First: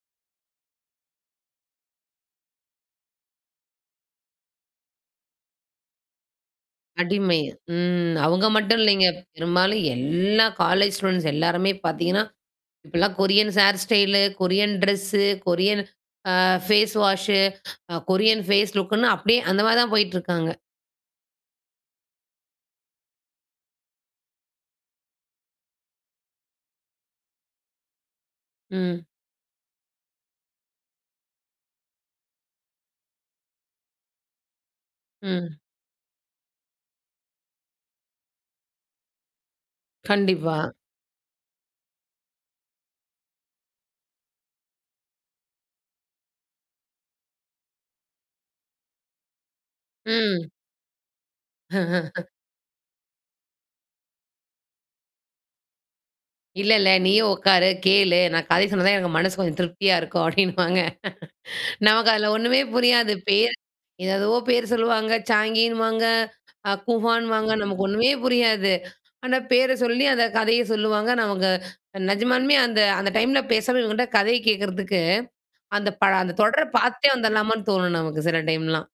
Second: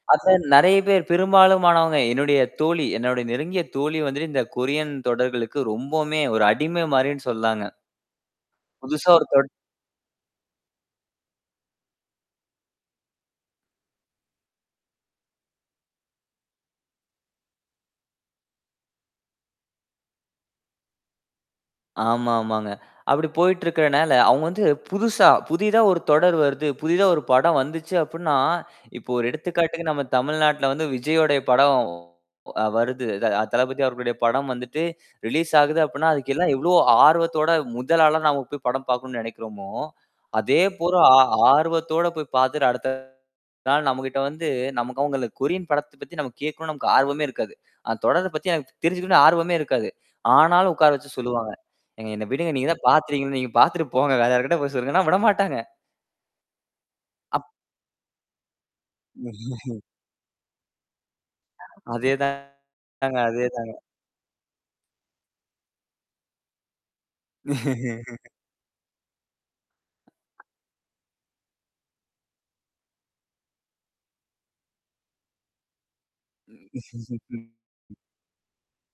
அதான் நெறையா பேர் பெரும்பாலுமானவங்க என்னுடைய தோழி, என்னுடைய நெருங்கிய தோழி வந்துட்டு இந்த கொரியன் தொடர்களுக்கு ரொம்பவுமே ஒரு அடிமை மாரின்னு அடிமை. சொல்லாங்க. ம். அவுங்க மட்டும் இல்லேங்க. புதுசா ஒரு தொட பெரும்பாலும் எல்லா காலேஜ் ஸ்டூடண்ட்ஸ் எல்லாருமே பாத்தீங்கன்னா, இப்பெல்லாம் Koreans hair style, Korean dress, Korean uh face wash, uh Korean face லுக்குன்னு அப்பிடியே அந்தமாரி தான் போயிட்டு இருக்காங்க. ஆமா, ஆமாங்க. அப்பிடி போயிட்டு இருக்கிறனால அவுங்க வந்து புதுசா, புதிதா ஒரு தொடர் வருது, புதிதா ஒரு படம் வந்துச்சு அப்டின்னா, ம். இப்ப ஒரு எடுத்துக்காட்டுக்கு நம்ம தமிழ்நாட்ல வந்து விஜய்யோடய படம் அ வருது. அத, அ தளபதி அவர்களுடைய படம் வந்துட்டு ரிலீஸ் ம். ஆகுது அப்பிடின்னா, அதுக்கெல்லாம் எவ்ளோ ஆர்வத்தோட, முதல் ஆளா நாம போய் படம் பாக்கணுன்னு நெனைக்கிறோமோ! கண்டிப்பா. அதேபோல ஆ, ஆர்வத்தோட போய் பாத்துட்டு, அடுத்த நாள் நம்மக்கிட்ட வந்து நமக்கு அவுங்கள கொரியன் படத்தப் பத்தி நம்ம கேக்கணுன்னு நமக்கு ஆர்வமே இருக்காது. அந்தத் தொடரப் பத்தி எனக்கு தெரிஞ்சுக்கணுன்னு ஆர்வமே இருக்காது. ம். ஆனாலும் உக்கார வச்சு சொல்லுவாங்க. "ஏங்க என்ன விடுங்க. நீங்கதான் பாத்துடீங்கள்ல!" நீங்கப் பாத்துட்டு போங்க. வேற யாருக்கிட்ட போய் சொல்லுங்கன்னா, விடமாட்டாங்க. இல்ல, இல்ல! நீயும் அப் உக்காரு, கேளு! நான் கதை சொன்னாதான் எனக்கு மனசு கொஞ்சம் திருப்தியா இருக்கும் அப்பிடின்னுவாங்க. நமக்கு அதே அதுல ஒண்ணுமே புரியாது. தாங்க, அதே பேரு தாங்க. எது, எதுவோ பேரு சொல்லுவாங்க. சாங்கின்னுவாங்க, அ கூஹான்னுவாங்க. நமக்கு ஒண்ணுமே புரியாது. ஆனா பேர சொல்லி, அந்தக் கதைய சொல்லுவாங்க. நமக்கு அ நிஜமாலுமே அந்த அந்த டைம்ல பேசவே வேண்டாம், கதையக் கேக்குறதுக்கு, அந்தப் பழ அந்தத் தொடரப் பாத்துட்டே வந்திர்லாமான்னு தோணும் நமக்கு சில டைம்லாம்.